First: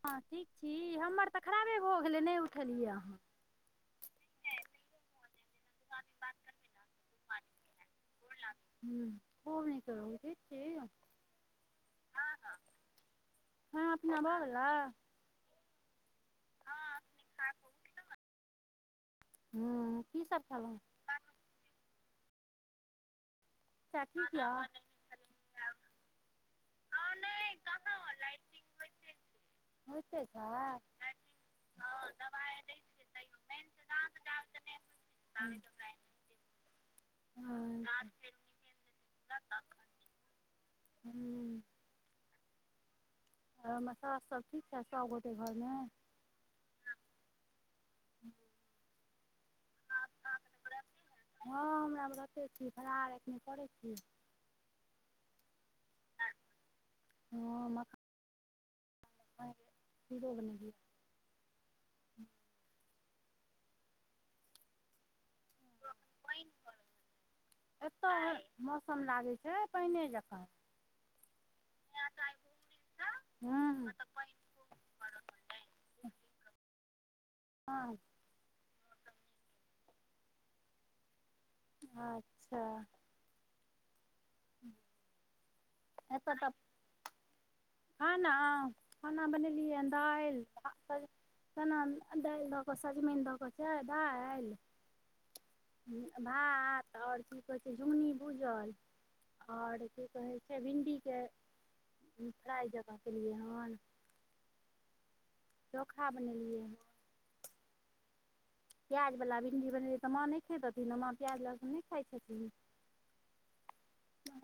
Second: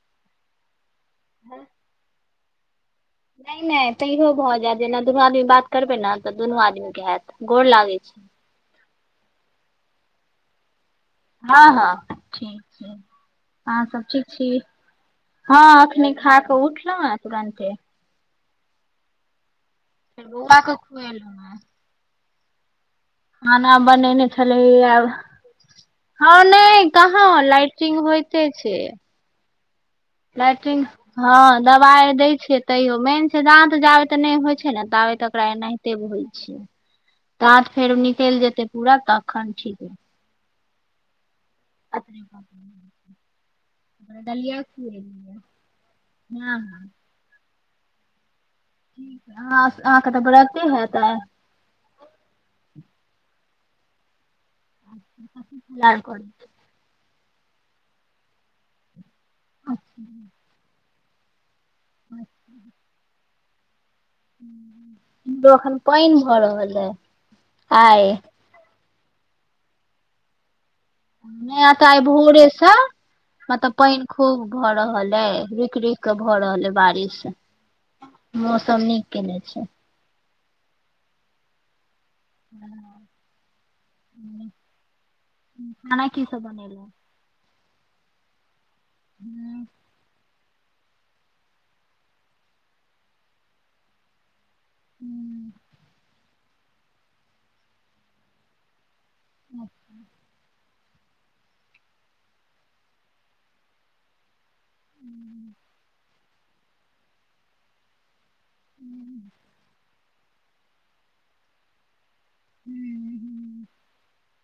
हां ठीक छी, हमर तऽ खराबे भऽ गेलै नै उठलियै अहाँ। नै-नै तैयो भऽ जाएत जेना दुनू आदमी बात करबै ना तऽ दुनू आदमी के हाएत, गोर लागै छी। हुं खुब निके रहु ठिक छी यौ। हां-हां ठीक छै, अहां खाना सब पीना ठीक भऽ छी। गेलै हां अखने खा के उठलौ अय तुरंते। हुं। फेर बौअवा के खुएलौ अय। खाना बच्चा बनैने ठीक छलै यऽ आब हां नै कहाँ लाइटिंग होएते छै। साए। हां दवाय दै छियै तैयो मेन छै दांत जाबेतऽ दाँत नै जाब होय तऽ छै नहि नै ताबे तकरा होइ एनहि छै। ते होय छै, दांत हूँ फेरो निकैल जेते पूरा तखन ठीक हे हम्म [inaudible] ह मसा सब ठीक छैत, सभ गोटे घरमे। निय हँ। कि अ अहाँके तऽ ब्रते हतै आय। हँ हमरा व्रते छी फलाहार एखन करै छी। [unintelligible] लाल कहने छैले। [unintelligible] मखा- - [unintelligible] पुंजों बनेलिही। [inaudible] [unintelligible] दोहल प ईन भऽ रहल अई आय। एतय मौसम लागै छै पैने जकाँ। नया कार भोरे सँ मतलब हूँ पैनख। खूब भऽ रहल अय रुइक रुइक के भऽ रहल अइ बारिश। हँ मौसम नीक कने छैई। अच्छा- - [unintelligible] खेनाई की एतऽ सब तऽ बनेलहु खाना खाना बनेलियै दाइल - - सज चना दाइल दऽ कऽ सजमनि दऽ कऽ छैइ दाइल- - हू भात आउर कि कहै छै झुगन्नी भूझल। आउर की कहै छै भिणडी के फ्राइ जक्का केलियै हन [inaudible] चोखा बनेलियै यै। प्याज बला भिण्डी बनेलै तऽ माँ नई खेैथथिन माँ प्याज लहसुन नेइ खाइ छथिन।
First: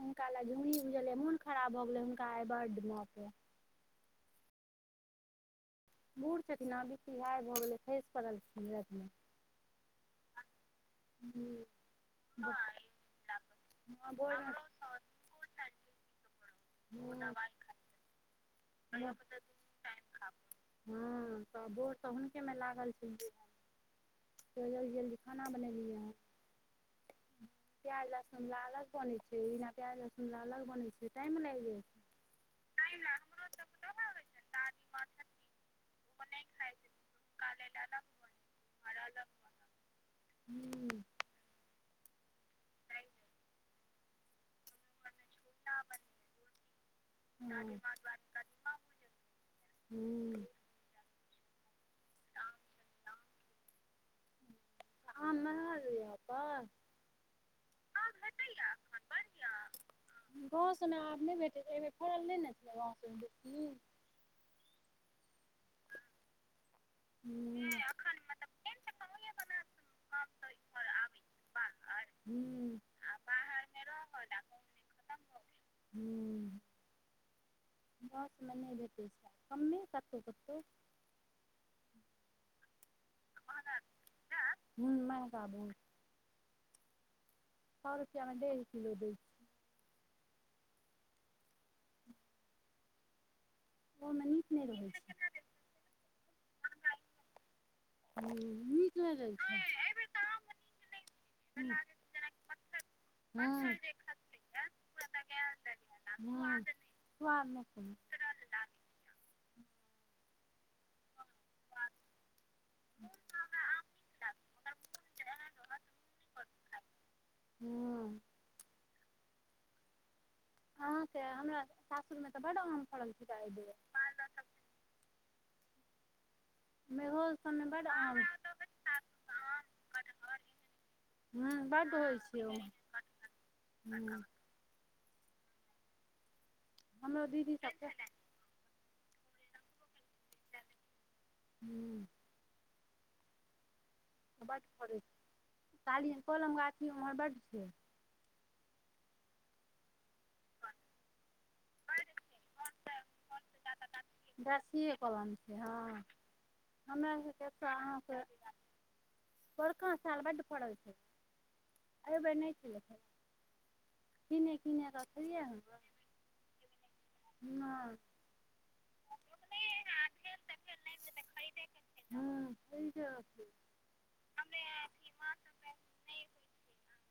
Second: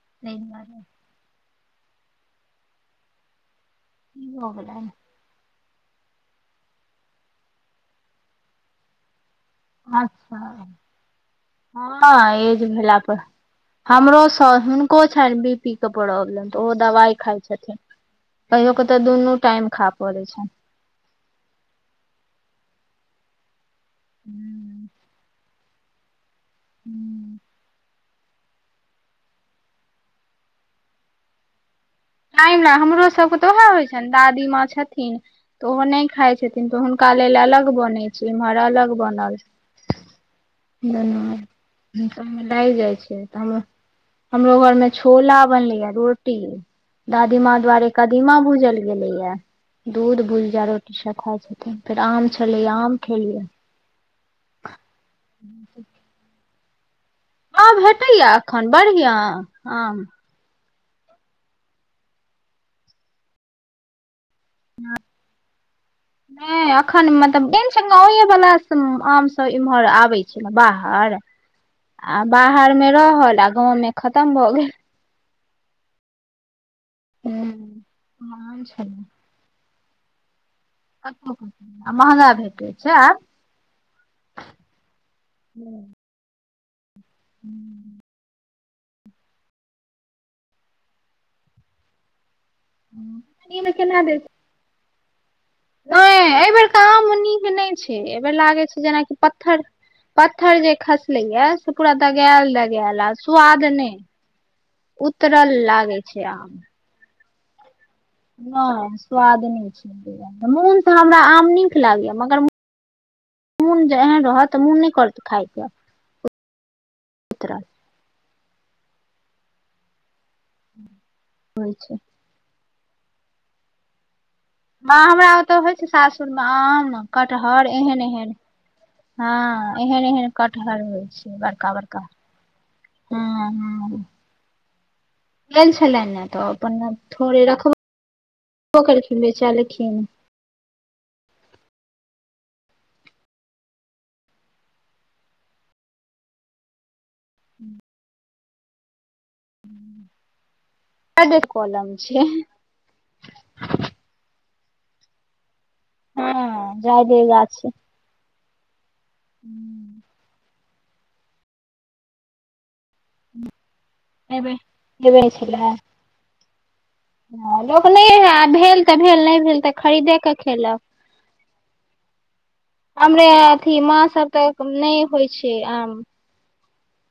हुनका ताहि ला छुमनी दुआरे भूजलीये मुनख- - खराब भो गेलै हुनका आय बड मां के- - हो गेलय बूढ़ छथिन न बीपी हाय भऽ गेलै खईस पड़लखीन राईत में - - अच्छा हँ एज भेलला पर- - हमरो सॉस हुनको छनि बी पी के प्रॉब्लम तऽ ओ दवाइ खाइ छथिन। कहियो क तऽ दुनू टाइम खा पड़ै छैन।। हुं तऽ भोर स हुनके मे लागल छी। हूँ। चलियो गेलिए खाना बनेलिएन हँ - - हूँ। प्याज लहसुन ल अलग बने छै, बिना प्याज लहसुन ल अलग बने छै, टाइम लाग गेल। टाईम न हमरो सबके तऽ उएह होइ छन दादी माँ छथिन तोहो नय खाय छथिन त हुनका लेल अलग बन छै इम्हर अलग बनल‌। [inaudible] लाइग जाइ छै त हम हमरो घर मे छोला बनलैए रोटी दादीमाँ दुआरे कदीमा भूजल गेलेयै, दूध हुँ भूजिया रोटी। की सब खाइ छथिन फेर आम छलै आम खेलियै आम [unintelligible] भेटैया या एखन बढ़िआँ आम। गांव सब में आम नय भेटै छै एय बेर फड़ल नय ने छैलये। गांव में बेसी ह [unintelligible] नय एखन मतलब हूँ छै गाे वाला आम सब इमहर आबे छै। बाहर आ बाहर हूँ मे रहल आ गाँव मे खतम भऽ'गेल। [unintelligible] हूँ गाछ मे महान नय छलै भेटै छै कमे कतहु कतहु। कतहु क महँगा भेटैत छै आब। ह बाबू हूँ। सए रुपैआमे डेढ़ किलो दै। हूँ। ओ मनीष नहि रहै छै। [unintelligible] ह एहि बेेर क आम नीक नहि छै। एहि बेर हूँ लागै छै। नीक जेनाकि नहि रहै छै पत्थर पत्थर जे खसले या हूँ से पूरा दगायल दगायल आ स्वाद नहि। उतरल लागे छै आम। सुमे सु नहि स्वाद नहि छै। मोनसँ हमरा आम नीक लागैए मगर मन जे एहन रहत त मोन नहि कर खाायके। हूँ अहाँके हमरा छै सासुरमे तऽ'बड आम फड़ल िकइ दे। म हमरा ओतय होइ छै। सासुरमे आम मेघो सबमे कटहर बड एहन आम एहन हँ एहन एहन कटहर होइ छै। बड़का बड़का ह। हँ हँ [unintelligible] गेल छलनि ने तऽ' अपन हमरो थोड़े दीदी सबके रखबबो कखिन बेचलखिन। हू। बड्ड फड़ै छै। सााली कलम गाछी ओम्हर बड्ड छै। कड कोलम छै। ियलन छै हँ। जादे गाछ छै हमराकेऽ' अहाँसँ अार बोरका साल बड्ड पड़ल छै। एहिबेर नहि चलै छै। ब अबे खेलियै हन छलै नहि हूँ ह लोक नहि हए आ भेल तऽ' भेल नहि भेल तऽ'खरीदे खरीदे कऽ' खेलक। हँ जा े अथी मा आर तक नहि होइ छै। आम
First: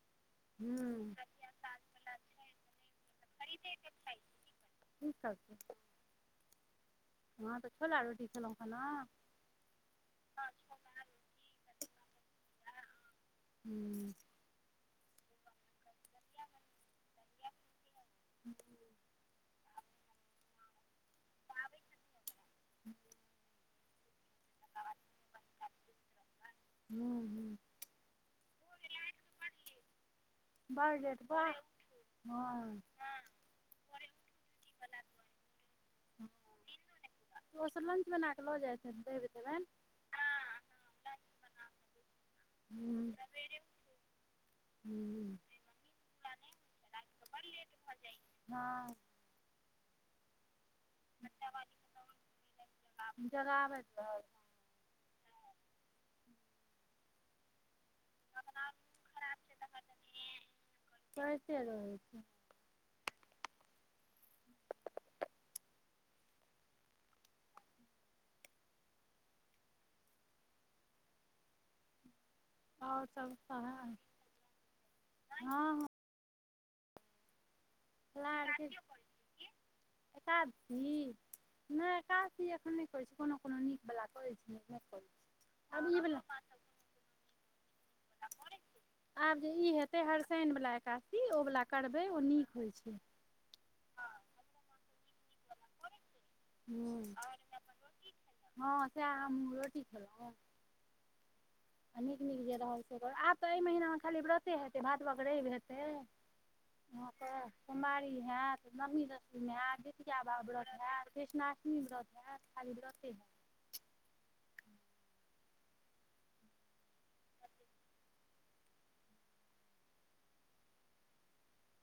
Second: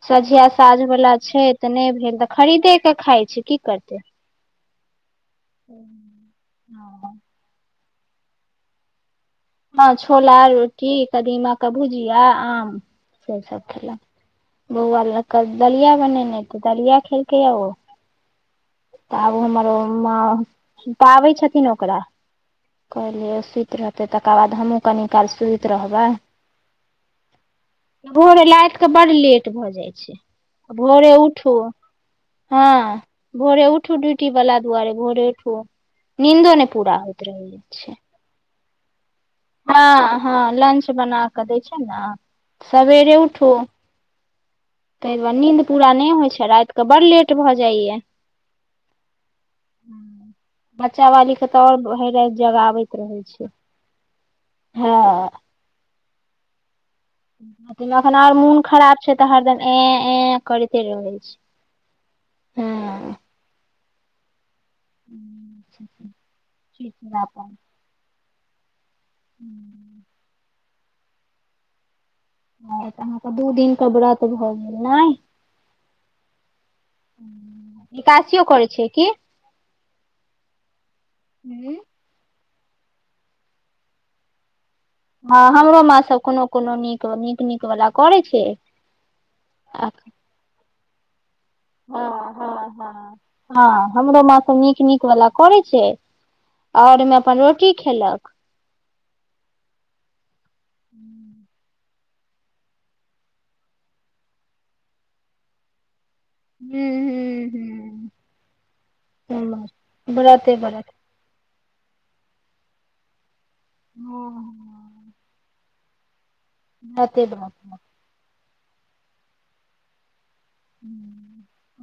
सँझिया साझवला हूँ छै तऽ'नहि भेल तऽ'खरीदे क खाइ छै की करतै। ठीक छै। हँ। [unintelligible] हँ तऽ'छोल आ रोटी छलहुँ खाना। हँ छोला रोटी कदीमा क भुजिया आम से सब। खेलक हूँ। बौआ ल कऽ'दलिया बनेनाइ तऽ' दलिया खेलकै यौ ओ। ह। [unintelligible] तऽ'आब हमर म पाबै छथिन ओकरा कहलियै। रहतै तकर बाद हमहूँ कनि काल सुति रहबै। हू - हू। भोरे लाइट केऽ बड लेट भऽ जाइ छै, भोरे उठू। हॅ, नाभि। हँ भोरे उठू ड्यूटी वाला दुआरे भोरे उठू, नींन्दो नहि पूरा होइत रहै छै। नेनना के लअ जाइ छैथि, छोयड़ देबैयन। ह- हँ, लंच बना कऽ दै छीयैन ना, सवेरे उठू तैय दुआरे नीन्द पूरा नहि होइत छै, रााति कऽ बड लेट भऽ जाइया। हँ [inaudible] बच्चा बाली के तऽ आओर भरि राति जगाबैत रहै छै, जगाबैत रहल हँ त एखन आर मुन खराब छै तऽ हरदिन ए- ए करते रहै कैरते रहै छै। ऊ--ह। [inaudible] ठीक ला क हूँ [inaudible] हँ तऽ आओर अहाँ के सब दू कह दिन के हँ व्रत भऽ गेल, नहि। हँ [inaudible] दुआदशीयो करै छै की, एकादशी हूँ नहि एकाद सी एखन नहि करै छी, कोनो- कोनो निक वाला करे छीयै। नहि करै हँ हमरो माँ सब कोनो- कोनो नीक- नीक वला करै छै। आ शिन वाला एकादी ओ वाला करबैय, ओ हँ नीक हँ होय छै। हँ हँ हमरो माँ सब नीक- नीक वाला करै छै। आओर मे अप्पन रोटी खेलक। हँ सेए हम रोटी खेलैउ। आ नीक- नीक जे रहल से रह, आब तऽ एहि महीनामे खाली व्रते हेतै भादवक रवि हेतै। हूँ अहाँ के हूँ कोमारी हैत, नवमी दशदीन हूँ एयत, जितिया बा व्रते ब्रत व्रत हैत। कृष्णाष्टमी व्रत हैत, खाली व्रते हैत। ह। अतैक व्रत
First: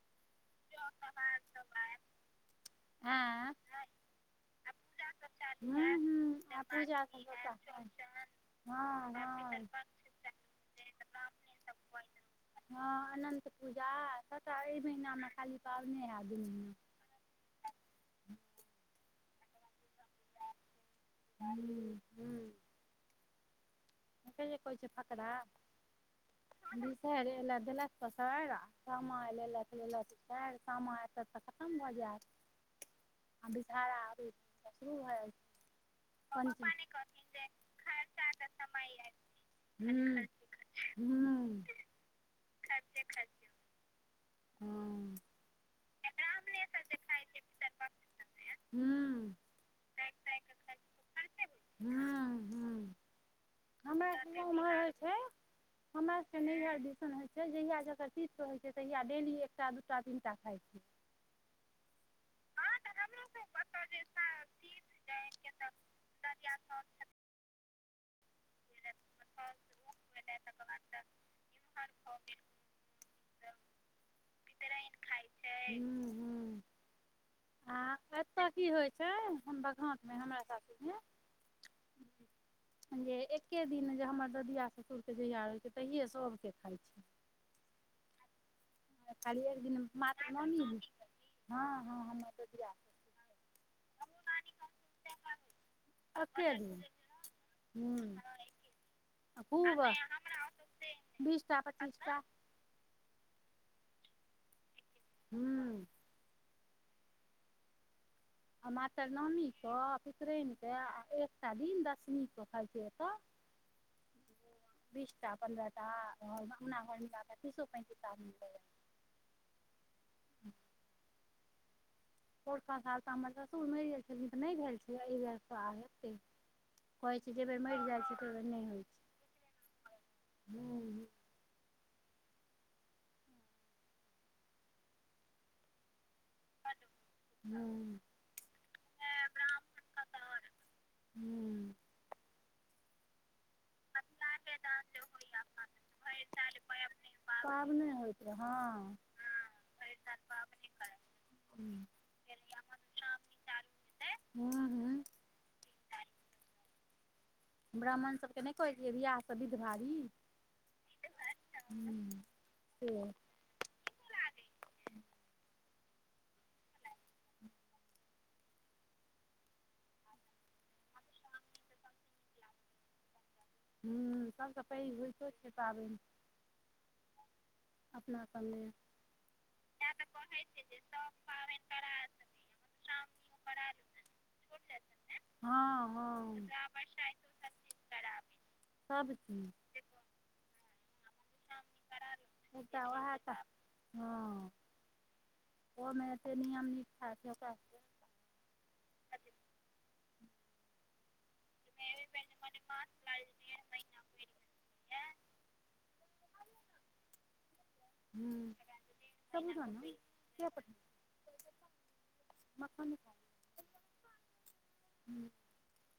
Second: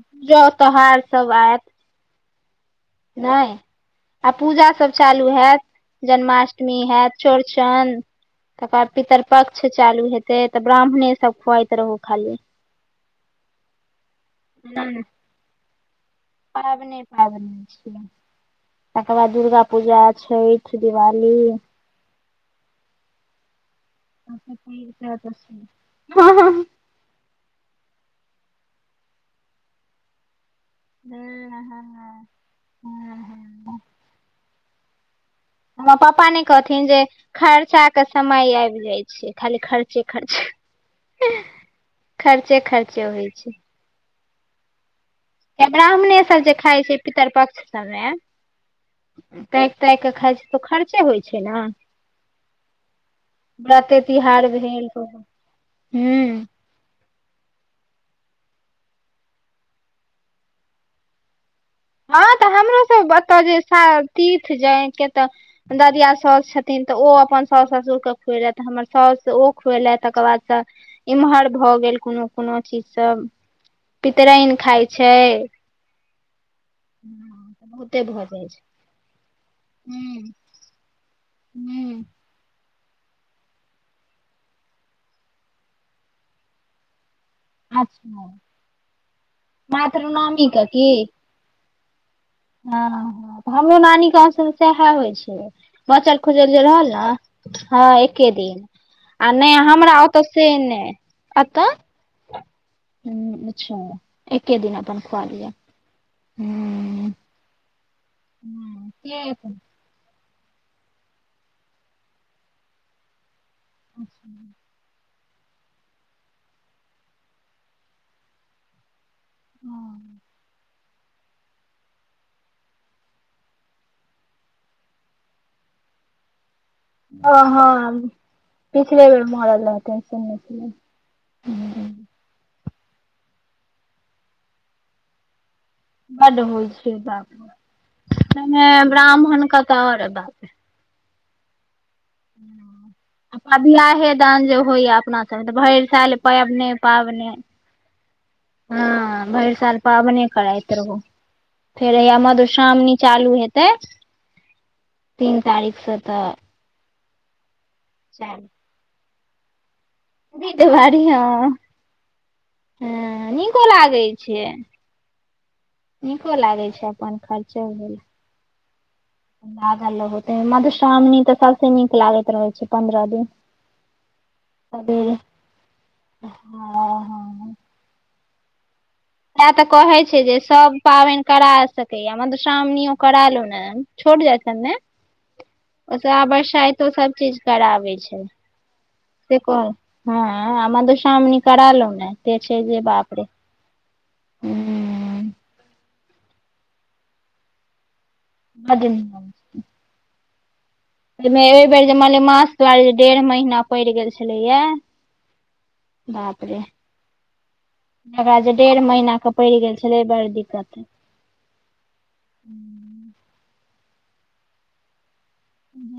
पूजा त्योहार सब आयत। आँय नहि, आ पूजा सब। चालू हैत, हुँ हुँ आ जन्माष्टमी पूजा हैत, सब सबटा चौरचन तकर बाद हँ हँ पितृपक्ष चालू हेतै, तऽ ब्राह्मणेसभ खुआइत रहू खाली। हँ अनन्त पूजा, सबटा एहि महिनामे खाली पाबने हैत दुनूमे। पाबनै छियै, तकर बाद दुर्गा पूजा, छैठि, दिवाली कालि पु अतै सबसँ नै कहै छै पैघ तऽ फकड़ा एतऽ छै हँ हँ [unintelligible] साएर एल देलक पसारि, आ रामा लेल लेलकि कालि सामा एत तऽ खतम हँ भऽ जायत, हँ आ बैसय हँ भाड़ा आबैत त शुरू भ जायइ छै। हमर हॅ पापा नहि वीके, कहथिन जे पप्पा नहि खर्चा के कहलखिन समय आबि जे जाइ छै खर्चा खाली त खर्चे समइ खर्चे रहत, हुं हू। खर्चे- खर्चे होइ छै। हँ। ब्राह्मणेसभ जे खाइत छै। पितरपक्ष सभमे। हुँ ताकि -ताकि कऽ खाइ छै तऽ, खर्चे होइ छै ने। हुँ हुँ व्रते हमरा सब के तिहार उमहर भेल होइ छै। हमरा सब के हूँ नैहर दिसन हो फ जहियआ जेकर तीथ रहैत छै। तहिया डेली एकटा दू- टा, तीन टा खाइत छै। हँ, तऽ हमरो सब ओतअ जे तीर्थ जायन के तऽ। दरिया सासु छथिन तऽ ओ अपन सास ससुरके खुएलथि, हमर साासस ओ खुएलथि, तकर बादसँ इम्हर भए गेल कोनो -कोनो चीज सब, पितरायन खााय छै। हू। [inaudible] ह तऽ बत एतय की होइ छै। बघातमे हूँ हमरा हूँ सासूरमे। जे एके दिन जे हमर ददिया ससुरके जहिया होइत छै। तहिए सभके खाइत छै। अच्छा। खाली एक दिन मातृनवमी मातरनमी की के दिन हँ, हँ हम हँ तऽ हमरो नानी गाँव सब सएह होइ छै। बचल- खुचल एके जे दिन रहल ने, हँ हूँ एके दिन। आ नहि खूब हमरा ओत से नहि बीस एत। टा पच्चीस टा हुँ अच्छा! एके दिन अपन खुआ लिअ, हूँ हुँ। मातर नमी अपन कऽ, पितरैन कऽ, आ एकटा दिन दशमी के खाय छै एतऽ। [unintelligible] बीस टा, पन्द्रह टा, आ अंगना घर मिलाकऽ, तीसो पैंतीसटा मिलै है। हूँ। पोरका साल त हमर ससुर मैर गेल छेलखिन तऽ नैय भेल छेलै, एैय बेर स आब हेतै। कहै छै जै ह बेेर मैर जाय हँ छै, तैह बेर नैय होय छै। पिछले बेर मरल रहथिन सुनने छलियै हुँ बड होय छै बाप रे, तैमे ब्राह्मण के तऽ और बाप रे। हूँ। आ बियाहे -दान जे होय या अपना सब मे, तऽ भैर साल पैबने- पैबने। होत रहे हंँ। हँ भैर साल पैबने करैत रहु। फेर हूँ हया मधुश्रावणी चालू हेतै। हूँ- हूँ। तीन तारीख स तऽ। ब्राह्मण सब केँ नैय कहैछियै, वियाह से बिध भारी। बिध भारी, हँ से नीको लागै छै। नीको लागै छैय, अपन खर्चो भेल। आगा लगौतै, मधुश्रावणी तऽ सबसे नीक लागैत रहै छैय, पंन्द्रह दिन। हूँ सब से पैघ सबेरे होइतो छै पाबैन। हँ- हँ। अपना सब मे। इयहे तऽकहे छै सब पाबैन करा सकैया, मधुश्रावणियो करा लो ने, छोट जैत। तने। हँ ओसब आ हँ बरसाइतो सब चीज कराबै छै, सब से चीज कह हँ, इहे मधुश्रावणी करा लो ने, ते छै जे एकटा उएह बाप रे। तऽ हँ, हूँ ओ मे एतेक नियम -नीसठा छै ओकरा। बड नियम छैय। एै मे एहि बेेर जे मलेमास दुआरे जे डेढ़ महीना पैड़ गेल छलैए। बाप रे एकरा जे हूँ डेढ़ महीना के पैड़ गेल छेलै बड़ दिक्कत मखन नैय खेब।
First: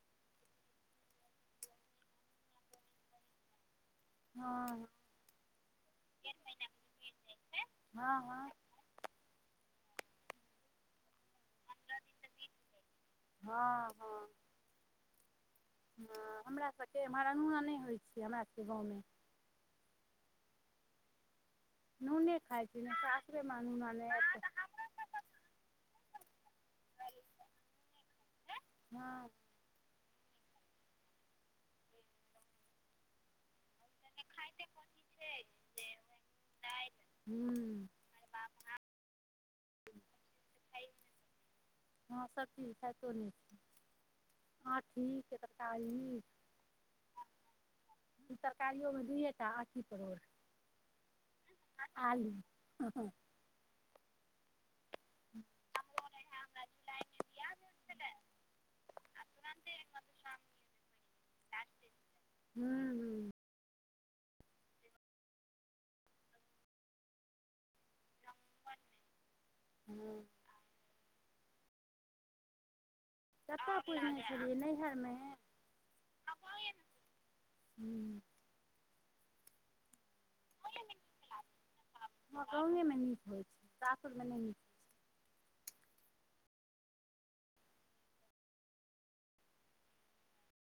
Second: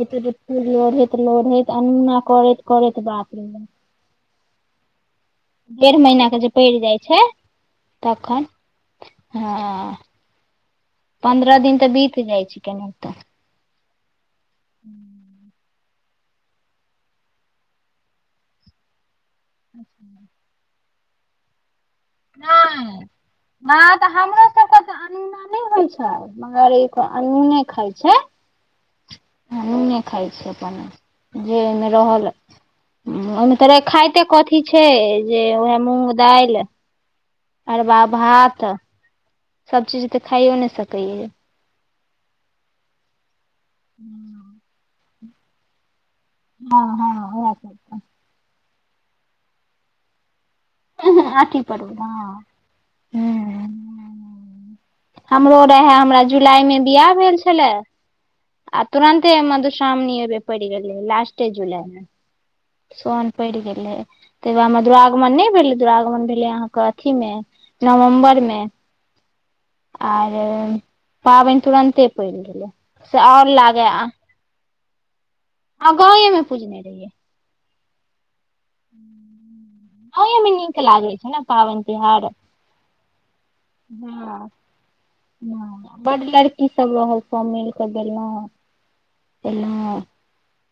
एते जे फुल लोढ़ैत लोढ़ैत अनोना करैत करैत बाप रे बाप हँ डेढ़ महीना के जे पैड़ जाय छै हँ तखन। हँ हँ पन्द्रह दिन तऽ बीत जाय छै केनैहतोऽ। हँ हँ हूँ हँ हमरा सब के एम्हर अनुना नैय होय छै हमरा सब के गाँव मे। [unintelligible] नूने खाइ छी नहि नैय सासुरेमे अनूना हँ नहि हमरो सबके तऽ अनोना नैय होय छै मगर ई क अनुने खाय छैय। हँ अनुने खाय छैय अपन जे ओय मे रहल ओयमे त रेखाइते कथी छै जे उएह मूँंग दालि हूँ अरबा भात सब चीज तऽ खायो नैय सकैया। हँ सबचीज खाइतो नैय छैय आँठी के तरकारी। हँ हँ ओहै सबटा। ई तरकारियो मे दुइएटा आंठी परोर। हं हं आंठी परोर हं हूँ हूँ। हमरो रहे हमरा जुलाय मे बियाह भेल छेलै। आ तुरन्ते मधुश्रावनी ओई बेर पैड़ गेलै लास्टे जुलाय मे सौन हूँ पड़ि गेलै तय दूआरे हमर दुरागमन नय भेलै दुरागमन भेलै अहाँके अथी मे नवम्बर मे हँ आर पाबईन तुरंते पैर गेलय। कत्त पूजने छलियै नैहर में? हं गाँंवे में पूजने रैहियै। हूँ गांवे मे नीक लागै छै ने पाबनि तिहार हँ गाँवेमे नीक होइ छै [inaudible] सासुरमे नहि नीक हं बड लड़की सब रहल सब मिल क गेलहुं एलहुँ